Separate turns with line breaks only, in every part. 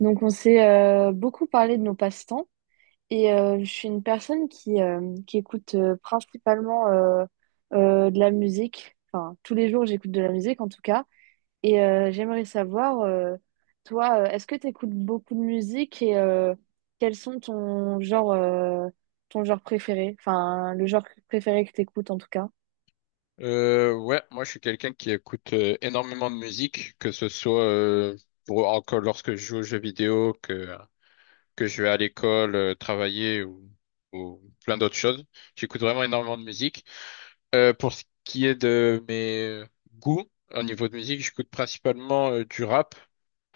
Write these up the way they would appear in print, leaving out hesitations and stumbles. Donc, on s'est beaucoup parlé de nos passe-temps et je suis une personne qui écoute principalement de la musique. Enfin, tous les jours, j'écoute de la musique en tout cas. Et j'aimerais savoir, toi, est-ce que tu écoutes beaucoup de musique et quels sont ton genre préféré? Enfin, le genre préféré que tu écoutes en tout cas.
Ouais, moi je suis quelqu'un qui écoute énormément de musique, que ce soit pour, encore lorsque je joue aux jeux vidéo, que je vais à l'école, travailler ou plein d'autres choses. J'écoute vraiment énormément de musique. Pour ce qui est de mes goûts au niveau de musique, j'écoute principalement du rap,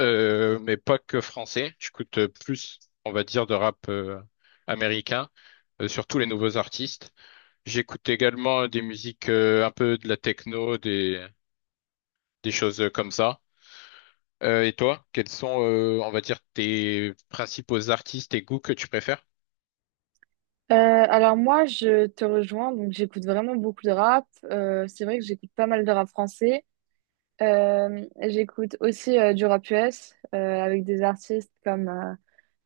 mais pas que français. J'écoute plus, on va dire, de rap américain, surtout les nouveaux artistes. J'écoute également des musiques un peu de la techno, des choses comme ça. Et toi, quels sont, on va dire, tes principaux artistes et goûts que tu préfères?
Alors moi, je te rejoins, donc j'écoute vraiment beaucoup de rap. C'est vrai que j'écoute pas mal de rap français. J'écoute aussi du rap US avec des artistes comme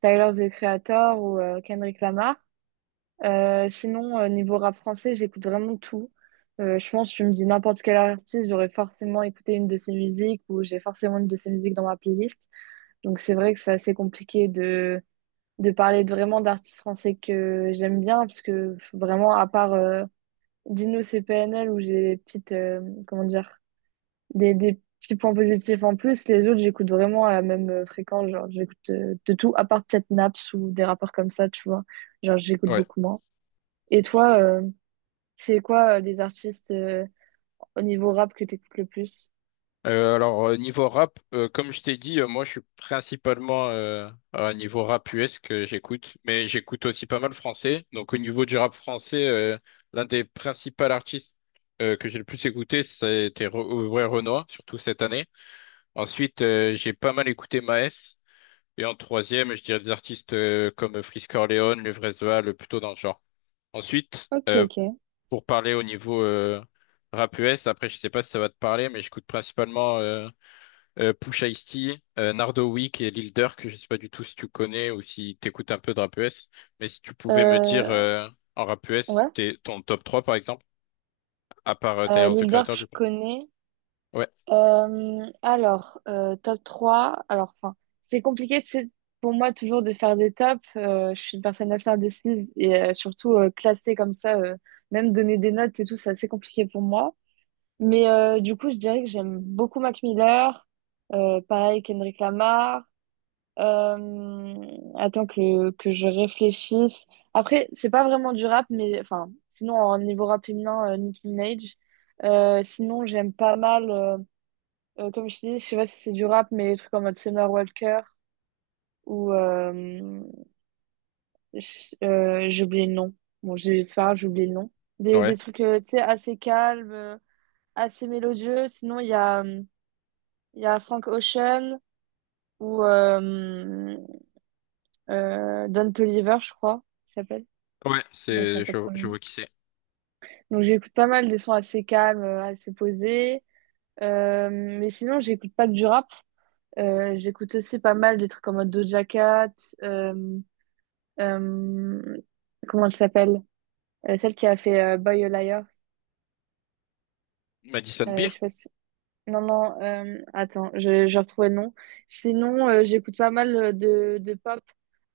Tyler, The Creator ou Kendrick Lamar. Sinon, niveau rap français, j'écoute vraiment tout. Je pense, tu me dis n'importe quel artiste, j'aurais forcément écouté une de ses musiques ou j'ai forcément une de ses musiques dans ma playlist. Donc c'est vrai que c'est assez compliqué de vraiment d'artistes français que j'aime bien, parce que vraiment, à part Dino CPNL, où j'ai des petites, comment dire, des petits points positifs en plus. Les autres, j'écoute vraiment à la même fréquence. Genre, j'écoute de tout, à part peut-être Naps ou des rappeurs comme ça, tu vois. Genre, j'écoute
Ouais.
beaucoup moins. Et toi, c'est quoi les artistes au niveau rap que t'écoutes le plus?
Alors niveau rap, comme je t'ai dit, moi je suis principalement à niveau rap US que j'écoute, mais j'écoute aussi pas mal français. Donc au niveau du rap français, l'un des principaux artistes que j'ai le plus écouté, c'était Aurel Renoir, surtout cette année. Ensuite, j'ai pas mal écouté Maes. Et en troisième, je dirais des artistes comme Frisk Orleans, Levresval, plutôt dans le genre. Ensuite,
Ok, ok.
pour parler au niveau rap US, après je sais pas si ça va te parler, mais j'écoute principalement Pusha T, Nardo Wick et Lil Durk. Je sais pas du tout si tu connais ou si t'écoutes un peu de rap US, mais si tu pouvais me dire
Euh,
en rap US
ouais.
t'es, ton top 3 par exemple, à part
Euh,
Tyler, the
Lil Durk,
Creator
je
du coup.
connais.
Ouais,
Alors, top trois. Alors, enfin, c'est compliqué, c'est pour moi toujours de faire des tops. Je suis une personne assez indécise et surtout classer comme ça, même donner des notes et tout, c'est assez compliqué pour moi. Mais du coup, je dirais que j'aime beaucoup Mac Miller, pareil Kendrick Lamar. Euh, attends que je réfléchisse. Après, c'est pas vraiment du rap, mais enfin, sinon, en niveau rap féminin, Nicki Minaj. Sinon, j'aime pas mal. Comme je dis, je sais pas si c'est du rap, mais des trucs en mode Summer Walker ou j'ai oublié le nom. Bon, j'ai c'est pas grave, j'ai oublié le nom. Des
ouais,
trucs, tu sais, assez calmes, assez mélodieux. Sinon, il y a Frank Ocean ou Don Toliver, je crois, il s'appelle.
ouais,
Je retiens pas trop le
je
nom.
vois qui c'est.
Donc, j'écoute pas mal des sons assez calmes, assez posés. Mais sinon, j'écoute pas que du rap. J'écoute aussi pas mal des trucs en mode Doja Cat. euh, euh, Comment elle s'appelle? Celle qui a fait Boy a Liar.
Madison Beer?
Je sais pas si- Non, non, attends, je retrouvais le nom. Sinon, j'écoute pas mal de pop,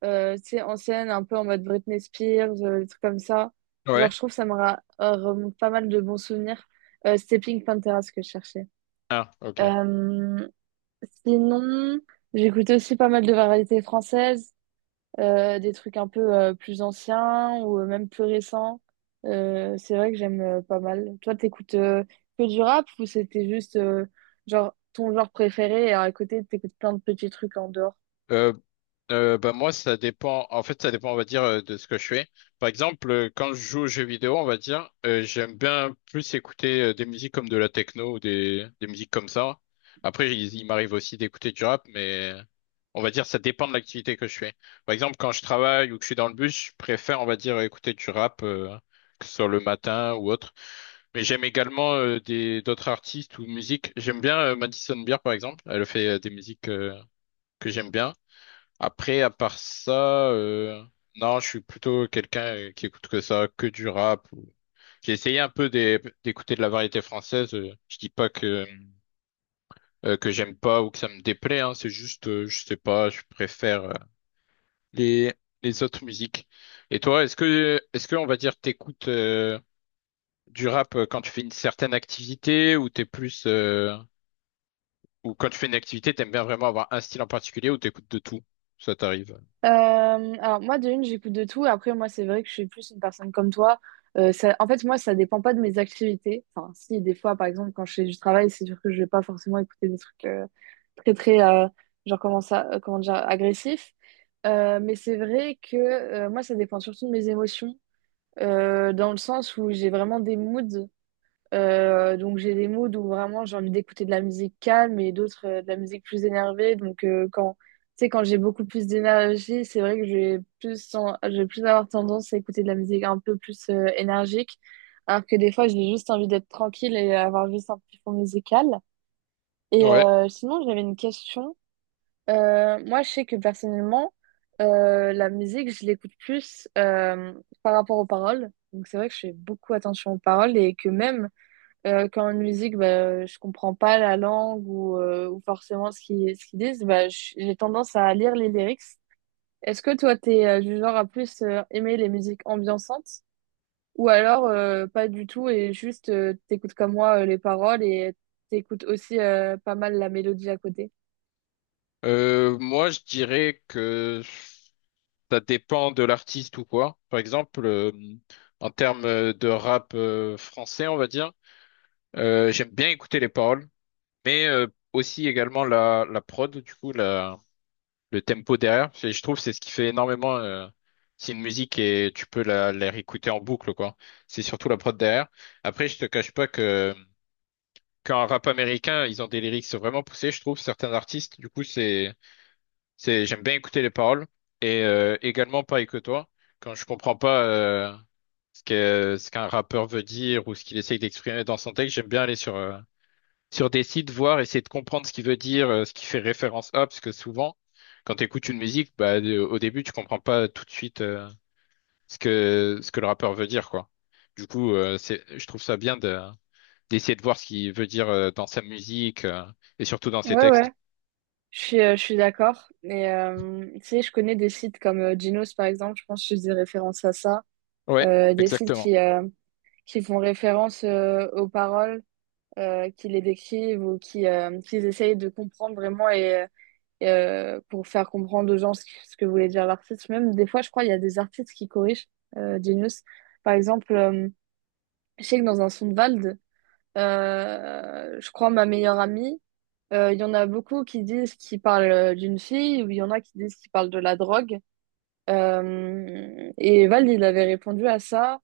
tu sais, ancienne, un peu en mode Britney Spears, des trucs comme ça.
Ouais.
Genre, je trouve que ça me remonte pas mal de bons souvenirs. C'était Pink Pantera, ce que je cherchais.
Ah, ok.
Euh, sinon, j'écoute aussi pas mal de variétés françaises. Des trucs un peu plus anciens ou même plus récents. C'est vrai que j'aime pas mal. Toi, t'écoutes que du rap ou c'était juste genre ton genre préféré et à côté, t'écoutes plein de petits trucs en dehors?
Euh, Bah, moi, ça dépend. En fait, ça dépend, on va dire, de ce que je fais. Par exemple, quand je joue aux jeux vidéo, on va dire, j'aime bien plus écouter des musiques comme de la techno ou des musiques comme ça. Après, il m'arrive aussi d'écouter du rap, mais on va dire, ça dépend de l'activité que je fais. Par exemple, quand je travaille ou que je suis dans le bus, je préfère, on va dire, écouter du rap, que ce soit le matin ou autre. Mais j'aime également des d'autres artistes ou musiques. J'aime bien Madison Beer, par exemple. Elle fait des musiques que j'aime bien. Après, à part ça, non, je suis plutôt quelqu'un qui écoute que ça, que du rap. J'ai essayé un peu d'écouter de la variété française. Je dis pas que j'aime pas ou que ça me déplaît, hein, c'est juste, je sais pas, je préfère les les autres musiques. Et toi, est-ce que on va dire t'écoutes du rap quand tu fais une certaine activité ou t'es plus Ou quand tu fais une activité, t'aimes bien vraiment avoir un style en particulier ou t'écoutes de tout? Ça t'arrive.
Euh, alors moi, de une, j'écoute de tout. Après moi c'est vrai que je suis plus une personne comme toi. En fait moi ça dépend pas de mes activités. Enfin si des fois par exemple quand je fais du travail c'est sûr que je vais pas forcément écouter des trucs très très genre comment ça comment dire agressifs. Mais c'est vrai que moi ça dépend surtout de mes émotions dans le sens où j'ai vraiment des moods. Donc j'ai des moods où vraiment j'ai envie d'écouter de la musique calme et d'autres de la musique plus énervée. Donc quand tu sais, quand j'ai beaucoup plus d'énergie, c'est vrai que je vais plus avoir tendance à écouter de la musique un peu plus énergique, alors que des fois j'ai juste envie d'être tranquille et avoir juste un petit fond musical. Et
Ouais.
sinon j'avais une question. Moi je sais que personnellement la musique je l'écoute plus par rapport aux paroles. Donc c'est vrai que je fais beaucoup attention aux paroles et que même quand en musique, bah, je comprends pas la langue ou forcément ce qu'ils disent, bah, j'ai tendance à lire les lyrics. Est-ce que toi, t'es du genre à plus aimer les musiques ambiançantes ou alors pas du tout et juste t'écoutes comme moi les paroles et t'écoutes aussi pas mal la mélodie à côté?
Moi, je dirais que ça dépend de l'artiste ou quoi. Par exemple, en termes de rap français, on va dire, j'aime bien écouter les paroles. Mais aussi également la prod, du coup, le tempo derrière. Je trouve c'est ce qui fait énormément. C'est une musique et tu peux la réécouter en boucle, quoi. C'est surtout la prod derrière. Après, je te cache pas que quand un rap américain, ils ont des lyrics vraiment poussés, je trouve, certains artistes. Du coup, c'est, j'aime bien écouter les paroles. Et également, pareil que toi, quand je comprends pas ce qu'un rappeur veut dire ou ce qu'il essaye d'exprimer dans son texte, j'aime bien aller sur des sites, voir, essayer de comprendre ce qui veut dire, ce qui fait référence à, parce que souvent, quand tu écoutes une musique, bah, au début, tu comprends pas tout de suite ce que le rappeur veut dire, quoi. Du coup, je trouve ça bien d'essayer de voir ce qu'il veut dire dans sa musique et surtout dans ses
Ouais,
textes.
ouais, je suis d'accord. Et tu sais, je connais des sites comme Genos, par exemple, je pense que je faisais référence à ça.
Ouais,
Des sites
exactement.
qui font référence aux paroles qui les décrivent ou qui, qu'ils essayent de comprendre vraiment, pour faire comprendre aux gens ce que voulait dire l'artiste. Même des fois, je crois, il y a des artistes qui corrigent Genius. Par exemple, je sais que dans un Soundwald, je crois, ma meilleure amie, il y en a beaucoup qui disent qu'ils parlent d'une fille ou il y en a qui disent qu'ils parlent de la drogue. Et Val, il avait répondu à ça,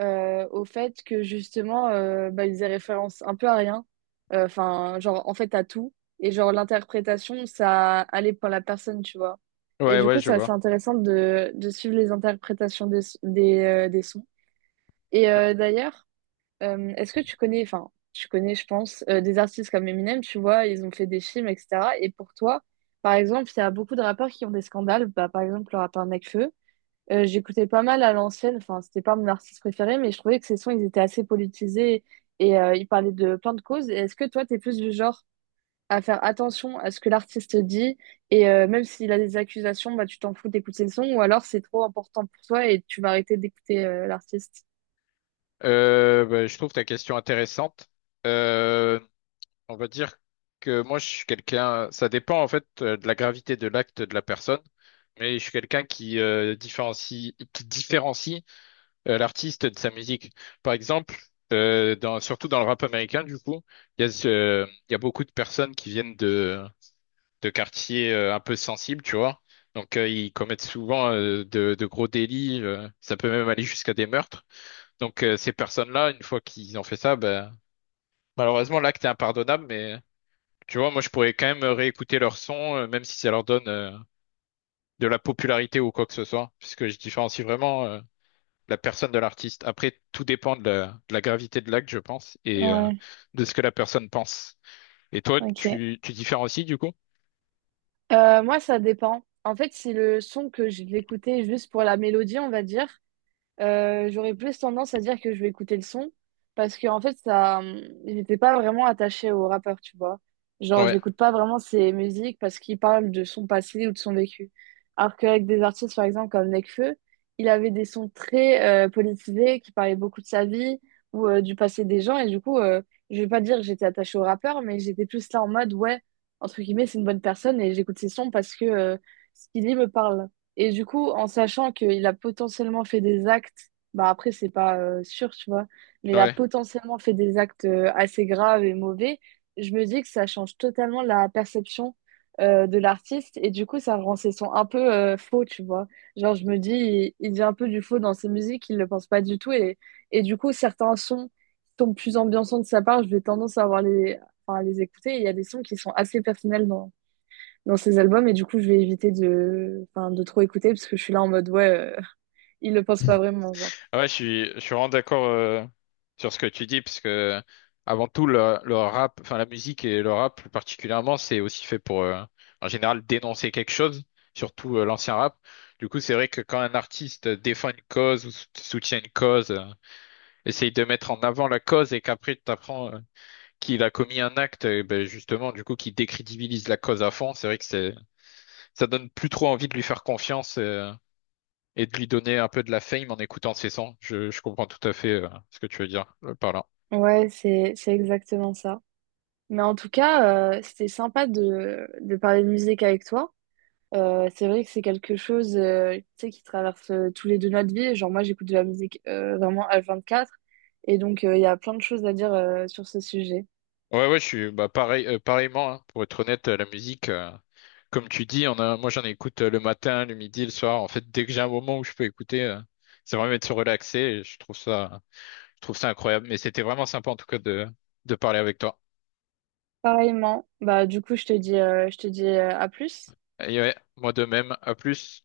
au fait que justement, bah, il faisait référence un peu à rien. Enfin, genre, en fait, à tout. Et genre, l'interprétation, ça allait pour la personne, tu vois. Et
Ouais,
du
ouais,
coup,
je
c'est assez
vois.
intéressant de suivre les interprétations des sons. Et d'ailleurs, est-ce que tu connais, enfin, tu connais, je pense, des artistes comme Eminem, tu vois, ils ont fait des films, etc. Et pour toi, par exemple, il y a beaucoup de rappeurs qui ont des scandales, bah, par exemple, le rappeur Nekfeu. J'écoutais pas mal à l'ancienne, enfin, c'était pas mon artiste préféré, mais je trouvais que ses sons, ils étaient assez politisés et ils parlaient de plein de causes. Et est-ce que toi, t'es plus du genre à faire attention à ce que l'artiste dit et même s'il a des accusations, bah, tu t'en fous d'écouter le son ou alors c'est trop important pour toi et tu vas arrêter d'écouter l'artiste?
Bah, je trouve ta question intéressante. Euh, On va dire que moi, je suis quelqu'un, ça dépend en fait de la gravité de l'acte de la personne, mais je suis quelqu'un qui qui différencie l'artiste de sa musique. Par exemple, surtout dans le rap américain, du coup, il y a beaucoup de personnes qui viennent de quartiers un peu sensibles, tu vois. Donc, ils commettent souvent de gros délits, ça peut même aller jusqu'à des meurtres. Donc, ces personnes-là, une fois qu'ils ont fait ça, ben, malheureusement, l'acte est impardonnable, mais tu vois, moi, je pourrais quand même réécouter leur son, même si ça leur donne de la popularité ou quoi que ce soit, puisque je différencie vraiment la personne de l'artiste. Après, tout dépend de la gravité de l'acte, je pense, et
Ouais,
de ce que la personne pense. Et toi,
ok.
tu différencies du coup?
Ça dépend. En fait, si le son que je l'écoutais juste pour la mélodie, on va dire, j'aurais plus tendance à dire que je vais écouter le son parce que en fait ça j'étais pas vraiment attachée au rappeur, tu vois, genre
Ouais.
j'écoute pas vraiment ses musiques parce qu'il parle de son passé ou de son vécu, alors qu'avec des artistes par exemple comme Nekfeu, il avait des sons très politisés qui parlaient beaucoup de sa vie ou du passé des gens. Et du coup je vais pas dire que j'étais attachée au rappeur, mais j'étais plus là en mode ouais, entre guillemets, c'est une bonne personne, et j'écoute ses sons parce que ce qu'il dit me parle. Et du coup, en sachant qu'il a potentiellement fait des actes, bah après, c'est pas sûr, tu vois, mais il a
Ouais.
potentiellement fait des actes assez graves et mauvais, je me dis que ça change totalement la perception de l'artiste et du coup, ça rend ses sons un peu faux, tu vois. Genre, je me dis, il dit un peu du faux dans ses musiques, il le pense pas du tout, et du coup, certains sons sont plus ambiançants de sa part, je vais tendance à avoir les, enfin, à les écouter, et il y a des sons qui sont assez personnels dans ses albums et du coup je vais éviter de, enfin, de trop écouter parce que je suis là en mode ouais il le pense pas vraiment, genre.
Ah, ouais, je suis vraiment d'accord sur ce que tu dis, parce que avant tout, le rap, enfin la musique et le rap plus particulièrement, c'est aussi fait pour, en général, dénoncer quelque chose, surtout l'ancien rap. Du coup, c'est vrai que quand un artiste défend une cause ou soutient une cause, essaye de mettre en avant la cause et qu'après tu t'apprends qu'il a commis un acte, ben, justement, du coup, qui décrédibilise la cause à fond, c'est vrai que ça donne plus trop envie de lui faire confiance. Et de lui donner un peu de la fame en écoutant ses sons. Je comprends tout à fait ce que tu veux dire par là.
Ouais, c'est exactement ça, mais en tout cas c'était sympa de parler de musique avec toi. C'est vrai que c'est quelque chose tu sais qui traverse tous les deux notre vie, genre moi j'écoute de la musique vraiment H24 et donc il y a plein de choses à dire sur ce sujet.
Ouais, ouais, je suis bah, pareil, pareillement, hein. Pour être honnête, la musique, comme tu dis, moi j'en écoute le matin, le midi, le soir. En fait, dès que j'ai un moment où je peux écouter, ça va me mettre relaxé et je trouve ça incroyable. Mais c'était vraiment sympa en tout cas de parler avec toi.
Pareillement, bah du coup je te dis à plus.
Et ouais, moi de même, à plus.